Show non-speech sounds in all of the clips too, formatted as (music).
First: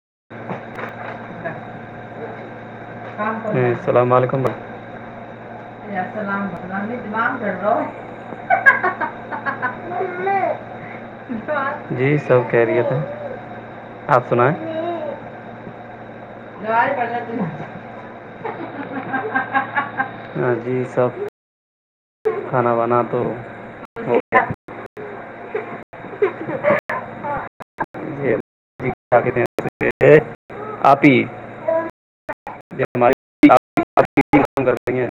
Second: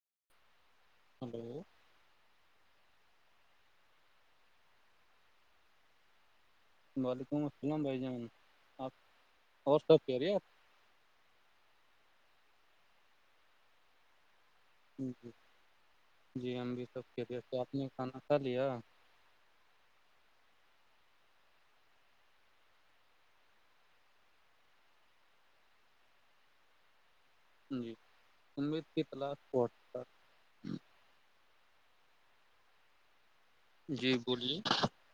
(inaudible) hello ہ اللام ععلیکم بھائی وعلیکم السلام بھائی جان آپ اور سب خیریت جی سب کیہریت آپ سنائیں ہی ہی جوار کھانا کھا لیا ہاں جی سب کھانا بنا تو جی یہ امید جی کی کھا کے تلاش دیں بہت ت اے، آپ ہی ہماری آپ ہی ختم جی بولیے کر رہی ہیں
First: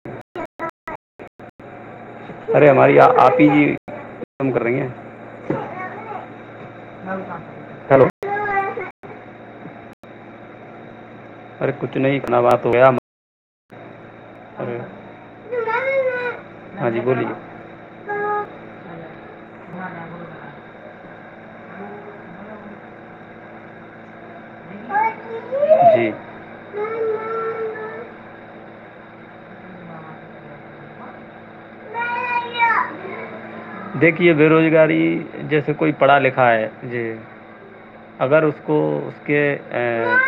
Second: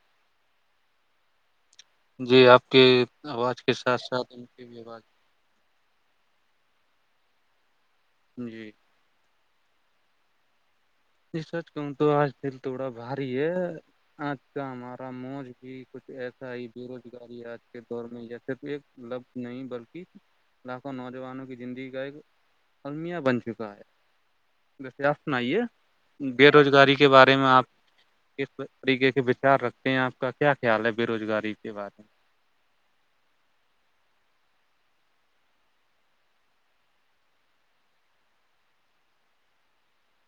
جی آپ ارے کی ہماری آ- آپ ہی آواز جی کے ساتھ ساتھ ان ختم کر کی رہی بھی ہیں آواز ہک جی ج سچ ارے کہوں کچھ تو نہیں آج کھانا دل بات ہو تھوڑا گیا بھاری ہے آج کا ارے ہمارا موج بھی کچھ ایسا ہی بے ہاں جی بولیے روزگاری آج کے دور میں صرف ایک لفظ نہیں بلکہ لاکھوں نوجوانوں کی زندگی کا ایک المیہ بن چکا س دسے آپ سناائیے بے روزگاری کے بارے میں آپ جی کس طریقے کے خل رکھتے ہیں آپ کا کیا خیال ہے بے روزگاری کی بات ہے یہ بے روزگاری جیسے کوئی پڑھا لکھا ہے جی اگر اس کو اس کے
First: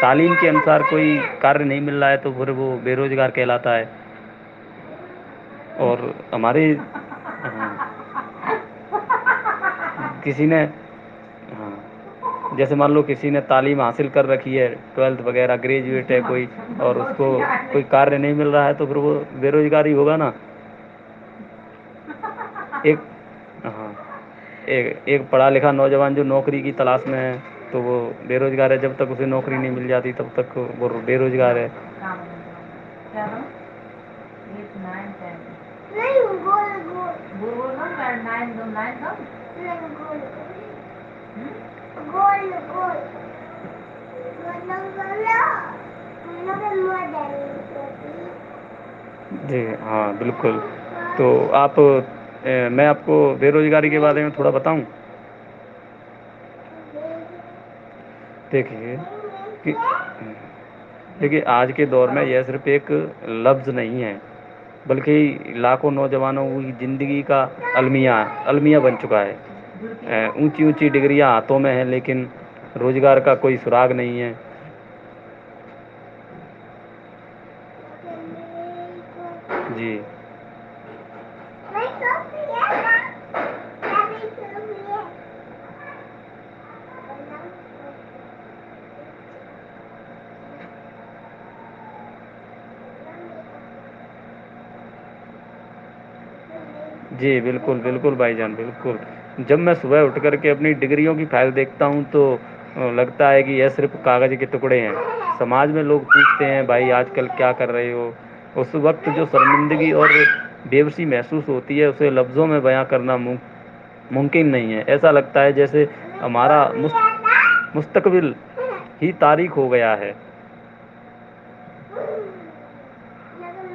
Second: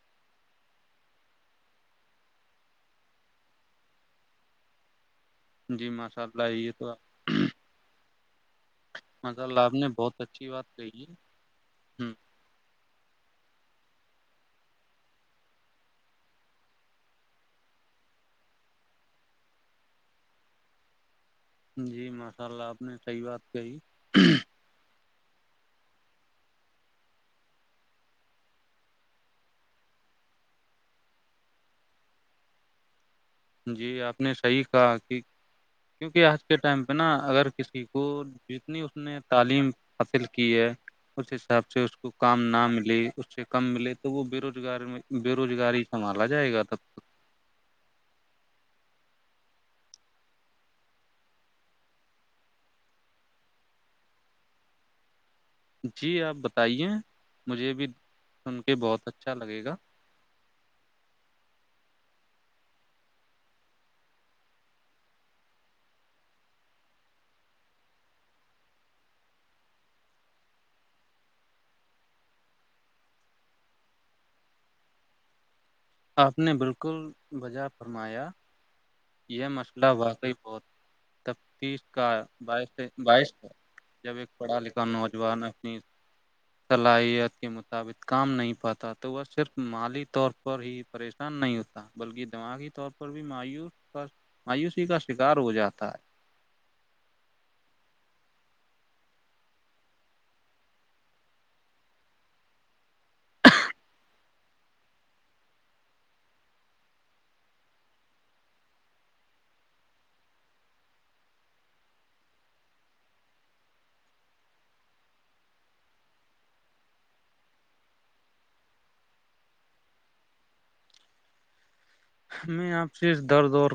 تعلیم کے انسار کوئی کاریہ نہیں مل رہا ہے تو پھر وہ بے روزگار کہلاتا ہے میں جی اور ماشاء اللہ ہماری یہ تو ما لابھ نہیں کسی نے ہاں ہ جیسے مان لو کسی نے تعلیم حاصل کر رکھی ہے ٹویلھ وغیرہ گریجویٹ ہے کوئی اور اس کوئی کار نہیں مل رہا ہے تو پھر وہ بے روزگاری ہوگا نا جی م ایک ہاں ایک ایک پڑھا لکھ نوجوان جو نوکری کی تلاش میں ہے تو وہ بے روزگار ہے جب تک اسے نوکری نہیں مل جاتی تب تک وہ بے روزگار ہے جی آپ نے صحیح کہا کہ کیونکہ آج کے ٹائم پہ نا اگر کسی کو جتنی اس نے تعلیم حاصل کی ہے اس حساب سے اس کو کام نہ ملے اس سے کم ملے تو وہ بے روزگار بے روزگاری سنبھالا جائے گا تب ت جی ہاں بالکل تو آپ میں آپ کو بے روزگاری کے بارے میں تھوڑا بتاؤں جی آپ بتائیے مجھے بھی سن کے دیکھیے بہت اچھا لگے کہ گا دیکھیے آج کے دور میں یہ صرف ایک لفظ نہیں ہے بلکہ لاکھوں نوجوانوں کی زندگی کا الم المیہ بن چکا ہے اونچی اونچی ڈگریاں ہاتھوں میں ہے لیکن روزگار کا کوئی سراگ نہیں ہے آپ نے بالکل وجائے فرمایا یہ مسئلہ جی واقعی بہت تفتیش کا باعش ہے جب ایک پڑھا لکھا نوجوان اپنی صلاحیت کے مطابق کام نہیں پاتا تو وہ صرف مالی طور پر ہی پریشان نہیں ہوتا بلکہ دماغی طور پر بھی مایوس مایوسی کا شکار ہو جاتا ہے جی بالکل بالکل بھائی جان بالکل جب میں صبح اٹھ کر کے اپنی ڈگریوں کی فائل دیکھتا ہوں تو لگتا ہے کہ یہ صرف کاغذ کے ٹکڑے ہیں سماج میں لوگ پوچھتے ہیں بھائی آج کل کیا کر رہے ہو اس وقت جو سرمندگی اور بےش محسوس ہوتی ہے اسے لفظوں میں بیاں کرنا ممکن نہیں ہے ایسا لگتا ہے جیسے ہمارا مستقبل ہی تاریخ ہو گیا ہے میں آپ سے اس درد اور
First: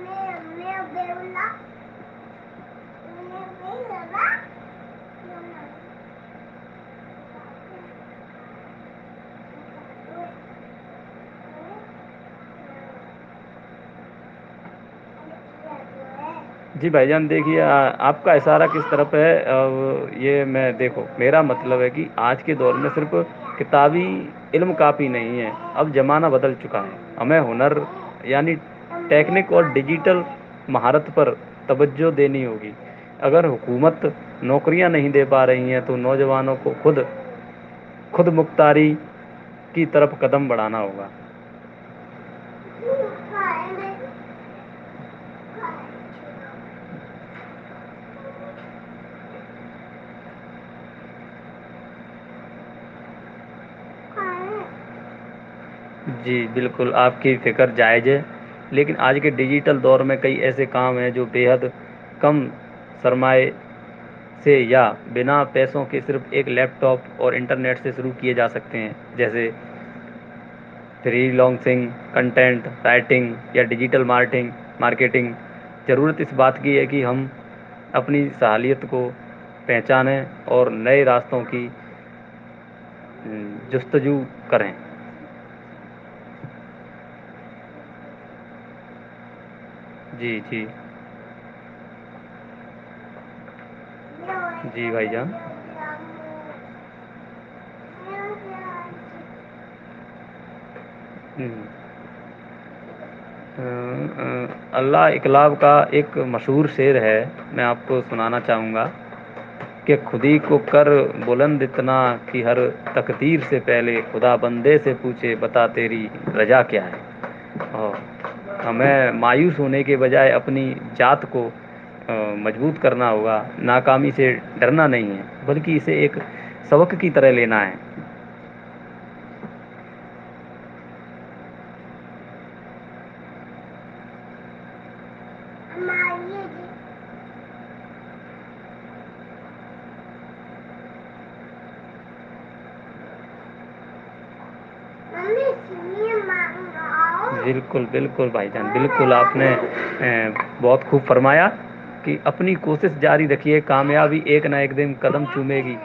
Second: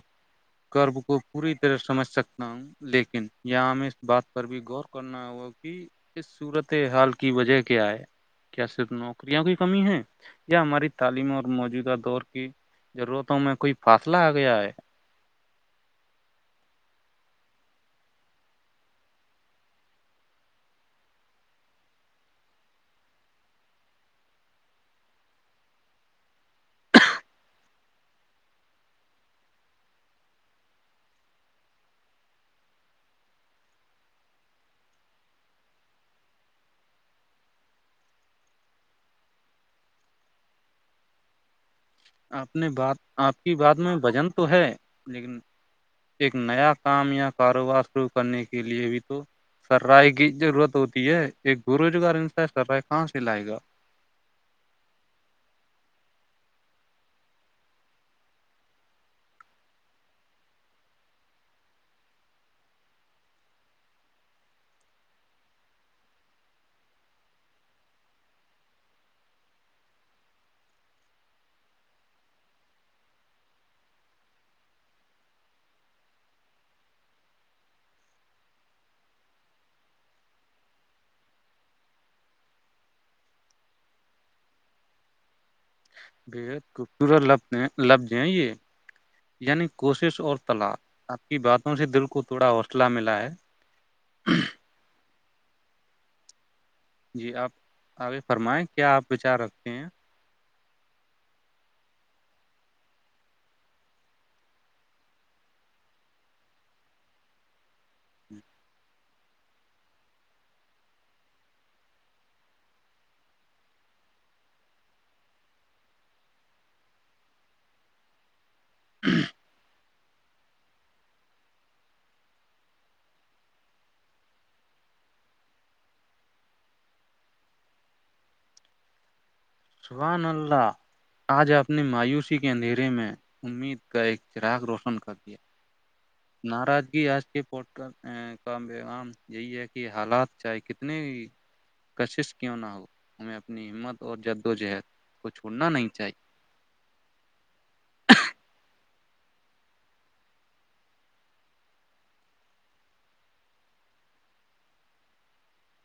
کرب کو پوری طرح سمجھ سکتا ہوں لیکن یہاں ہمیں اس بات پر بھی غور کرنا ہوگا کہ اس صورت حال کی وجہ کیا ہے کیا صرف نوکریاوں کی کمی ہے یا ہماری تعلیم اور موجودہ دور کی ضرورت میں کوئی فاصلہ آ گیا ہے جی بھائی جان دیکھیے آپ کا اشارہ کس طرف ہے یہ میں دیکھوں میرا مطلب ہے کہ آج کے دور میں صرف کتابی علم کاپی نہیں ہے اب زمانہ بدل چکا ہے ہمیں ہنر یعنی ٹیکنک اور ڈیجیٹل مہارت پر توجہ دینی ہوگی اگر حکومت نوکریاں نہیں دے پا رہی ہیں تو نوجوانوں کو خود خود مختاری کی طرف قدم بڑھانا ہوگا آپ نے بات آپ کی بات میں وزن تو ہے لیکن ایک نہیں (unintelligible) (inaudible) نیا کام یا کاروبار شروع کرنے کے لیے بھی تو سررائی کی ضرورت ہوتی ہے ایک ب روزگار انس سررائے کہاں سے لائے گا جی بالکل آپ کی فکر جائز ہے لیکن آج کے ڈیجیٹل دور میں کئی ایسے کام ہیں جو بےحد کم سرمائے سے یا بنا پیسوں کے صرف ایک لیپ ٹاپ اور انٹرنیٹ سے شروع کیے جا سکتے ہیں جیسے فری لانسنگ کنٹینٹ رائٹنگ یا ڈیجیٹل مارکیٹنگ ضرورت اس بات کی ہے کہ ہم اپنی صلاحیت کو پہچانیں اور نئے راستوں کی جستجو کریں بد خوبصورت ل لفظ ہیں یہ (inaudible) یعنی کوشش اور جی جی طلاق آپ کی باتوں سے دل کو تھوڑا حوصلہ ملا ہے جی بھائی جان جی آپ آپ فرمائیں کیا آپ بچار رکھتے ہیں ہ اللہ اقلاب کا ایک مشہور شعیر ہے میں آپ کو سنانا چاہوں گا کہ خودی کو کر بلند اتنا کہ ہر تقتییر سے پہلے خدا بندے سے پوچھے بتات تیری رجا کیا ہے اور ہمیں مایوس ہونے کے بجائے اپنی جات کو مضبوط کرنا ہوگا ناکامی سے ڈرنا نہیں ہے بلکہ اسے ایک سبق کی طرح لینا ہے سبان اللہ آج اپ نے مایوسی کے اندھیرے میں امید کا ایک چراغ روشن کر دیا ناراضگی آج کے پوڑ کاسٹ کا بیغام یہی ہے کہ حالات چاہے کتنی کشش کیوں نہ ہو ہمیں اپنی ہمت اور جد وجہد کو چھوڑنا نہیں چاہیے بالکل بالکل بھائی جان بالکل اپ نے بہت خوب فرمایا کہ اپنی کوشش جاری رکھیے کامیابی ایک نہ ایک دن قلم چومے گی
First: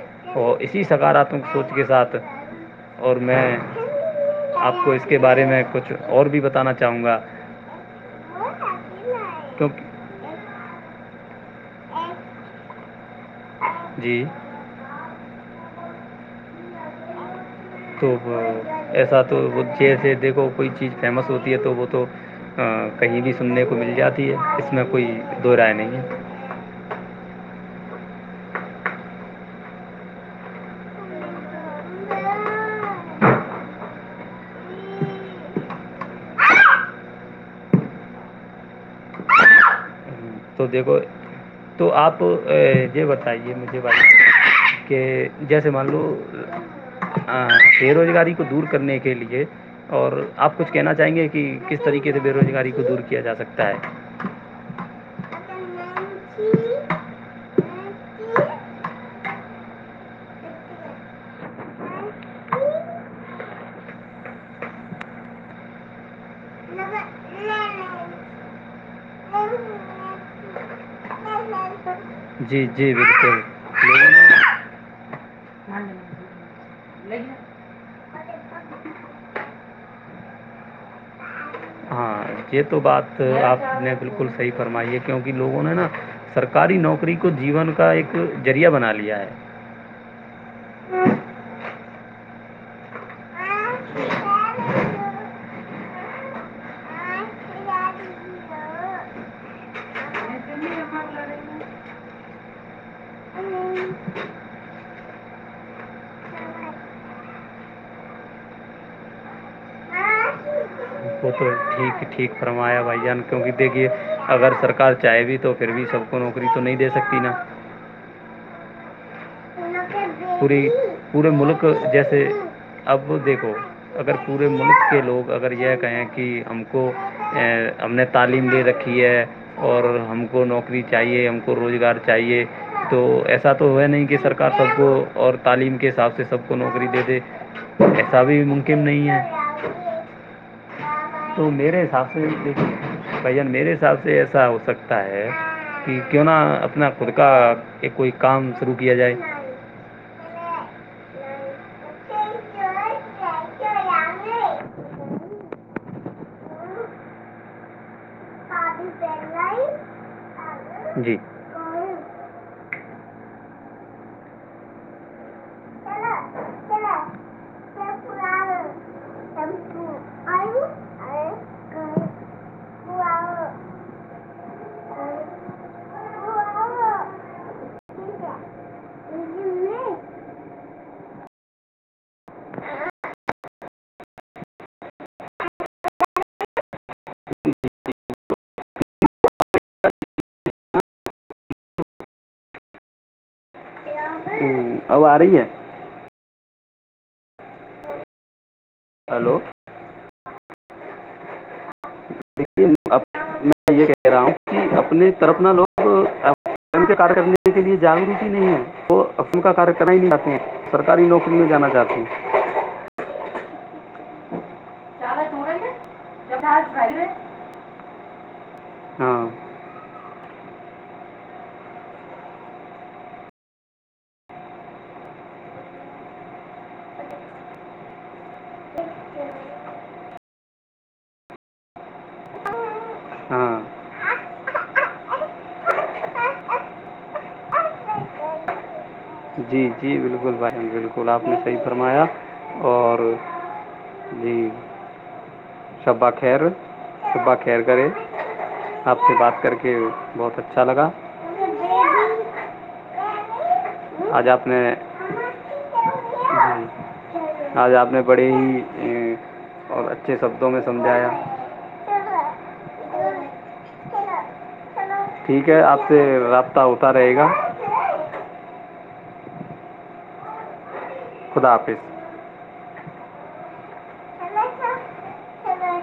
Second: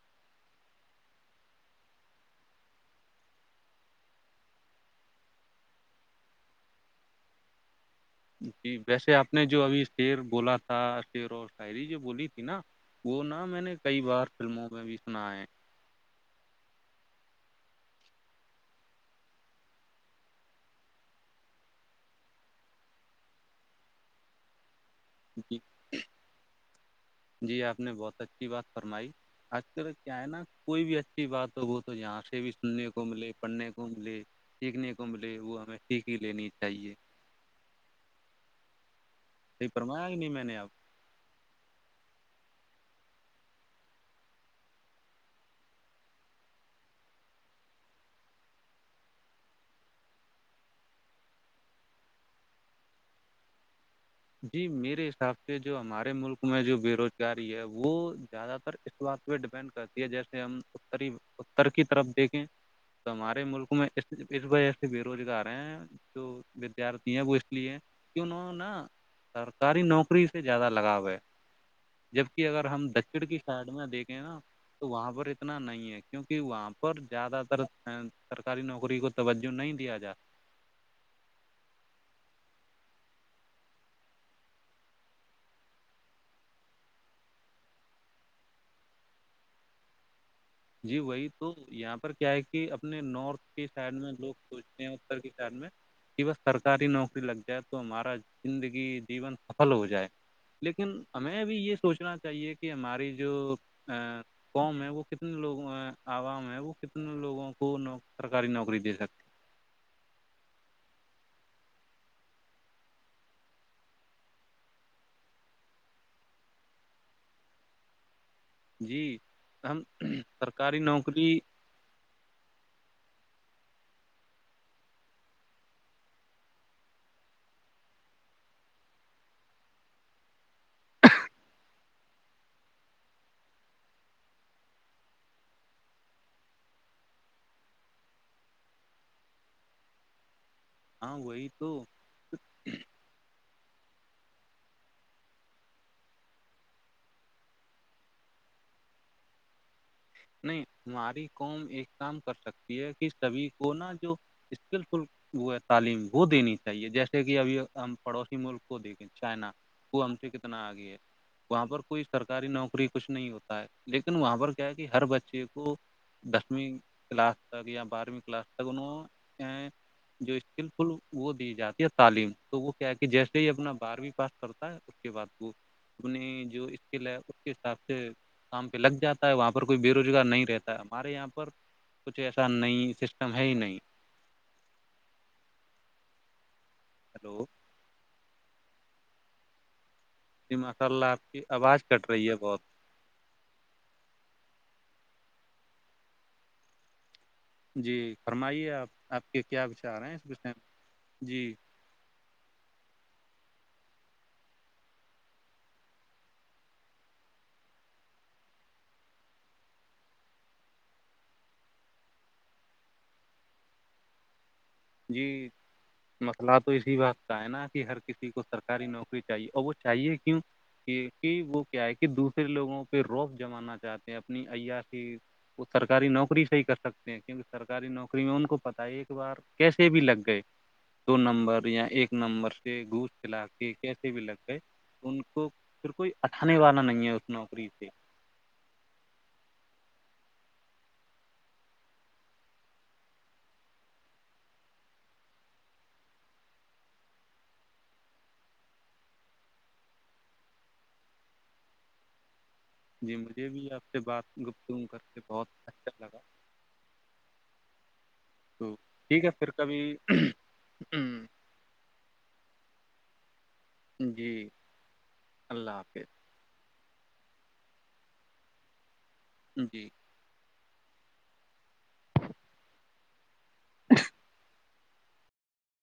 اور اسی صغارا تم سوچ کے ساتھ اور میں اپ کو اس کے بارے میں کچھ اور بھی بتانا چاہوں گا جی ویسے آپ نے جو ابھی کیونکہ شیر بولا شیر و شاعری جو بولی تھی نا وہ نہا ہاں میں نے کئی بار جی فلموں میں بھی سنا ہے تو ایسا تو وہ جیسے دیکھو کوئی چیز فیمس ہوتی ہے تو وہ تو کہیں بھی سننے کو مل جاتی ہے اس اس میں کوئی دو جی رائے نہیں ہے آ نے بہت اچھی بات فرمائی آج کل کیا ہے نا کوئی بھی اچھی بات ہو وہ تو یہاں سے بھی سننے کو ملے پڑھنے کو ملے سیکھنے کو ملے وہ ہمیں سیکھ ہی لینی چاہیے سی پررم (unintelligible) (inaudible) تو دیکھو تو آپ یہ بتائیے مجھے ب کہ جیسے مان لو بے روزگاری کو دور کرنے کے لیے اور آپ کچھ کہنا چاہیں گے کہ کس طریقے سے بے روزگاری کو دور کیا جا سکتا ہے جی میرے حساب سے جو ہمارے ملک میں جو بے روزگاری وہ زیادہ تر اس بات پہ ڈپینڈ کرتی ہے جیسے ہم اری اتر کی طرف دیکھیں تو ہمارے ملک میں اس وجہ سے بے روزگار ہیں جو ودیارتھی ہیں وہ اس لیے ہیں کہ انہوں نا سرکاری نوکری سے زیادہ لگاؤ ہے جبک اگر جی ہم جی دکچن کی بالکل سائڈ میں لوگوں دیکھیں نا نے تو وہاں پر اتنا نہیں ہے کیونکہ وہاں پر ہاں یہ تو بات آپ نے بالکل صحیح فرمائی ہے کیونکہ لوگوں نے نا سرکاری نوکری کو جیون کا ایک ذریہ بنا لیا ہے جی وہی تو یہ کیا ہے کہ اپنے نارتھ کی سائڈ میں لوگ سوچتے ہیں اتر کی سائڈ میں کہ بس سرکاری نوکری لگ جائے تو ہمارا زندگی جیون سفل ہو جائے لیکن ہمیں بھی یہ سوچنا چاہیے کہ ہماری جو ہمارے قوم ہے وہ کتنے لوگوں عوام ہے وہ کتنے لوگوں کو سرکاری نوکری دے سکتی وہ تو ٹھیک ٹھیک فرمایا بھائی جان کیونکہ دیکھیے اگر سرکار چاہے بھی تو پھر بھی سب کو نوکری تو نہیں دے سکتی نا جی ہم پوری سرکاری پورے نوکری ملک جیسے اب دیکھو اگر پورے ملک کے لوگ اگر یہ کہیں کہ ہم کو ہم نے تعلیم لے رکھی ہے اور ہم کو نوکری چاہیے ہم کو روزگار چاہیے تو ایسا تو ہو نہیں کہ سرکار سب کو اور تعلیم کے حساب سے سب کو نوکری دیے د ایسا بھی ممکن نہیں ہے ہاں وہی تو میرے حساب سے ایک بھ جن میرے حساب سے ایسا ہو سکتا ہے کہ کیوں نہ اپنا خود کا کوئی کام شرو کیا جائے نہیں ہماری قوم ایک کام کر سکتی ہے کہ سبھی کو نا جو اسکل فل وہ ہے تعلیم وہ دینی چاہیے جیسے کہ ابھی ہم پڑوسی ملک کو دیکھیں چائنا وہ ہم سے کتنا آگیا ہے جی وہاں پر کوئی سرکاری نوکری کچھ نہیں ہوتا ہے لیکن وہاں پر کیا کہ ہر بچے کو دسویں کلاس تک یا بارہویں کلاس تک انہوں جو اسکل فل وہ دی جاتی ہے تعلیم تو وہ کیا ہے کہ جیسے ہی اپنا بارہویں پاس کرتا ہے اس کے بعد ہوں، وہ اپنی جو اسکل ہے اس کے حساب سے کام پہ لگ جاتا ہے وہاںہ کوئی بے روزگار نہیں رہتا ہمارے یہاں پر کچھ ایسا نہیں سسٹم ہے ہی نہیں ہلو (unintelligible) جی ماشاء اللہ آپ کی آواز کٹ رہی ہے بہت اب آ رہی ہے جی فرمائیےپ پ آپ کے ہلو کیا چ آ رہے ہیں اس ٹم جی دیکے اب میں یہ کہہ رہا ہوں کہ اپنے طرفنا لوگ ک کرنے کے لیے جاگروک ہی نہیں ہے وہ ام کا کاریہ کرنا ہی نہیں چاہتے ہیں سرکاری نوکری میں جانا چاہتے ہیں (unintelligible) جی مسئلہ تو اسی وقت کا ہے نا کہ ہر کسی کو سرکاری نوکری ہاں چاہیے اور وہ چاہیے کیوں کہ کہ وہ کیا ہے کہ دوسرے لوگوں پہ روخ جمانا چاہتے ہیں اپنی ایا کی وہ سرکاری نوکری سے ہی کر سکتے ہیں کیونکہ سرکاری نوکری کر کو پتا ہے ایک بار کیسے بھی لگ گئے دو نمبر یا ایک نمبر گوس چلا ہاں کے کیس بھی لگ گئے ان کو پھر کوئی اٹھانے والا نہیں ہے اس نوکری سے جی جی بالکل بھائی بالکل آپ نے صحیح فرمایا اور جی شبہ خیر شبہ خیر کرے آپ سے بات کر کے بہت اچھا لگا جی میں (inaudible) یہ بھی آپ سے بات آج آپ نے گپتوم کر کے بہت اچھا لگا جی آج آپ نے بڑے تو ہی ٹھیک ہے پھر کبھی اور اچھے شبدوں میں ہ سمجھایا جی ٹھیک ہے آپ اللہ سے حافظ رابطہ ہوتا رہے گا جی خدا حافظ (unintelligible)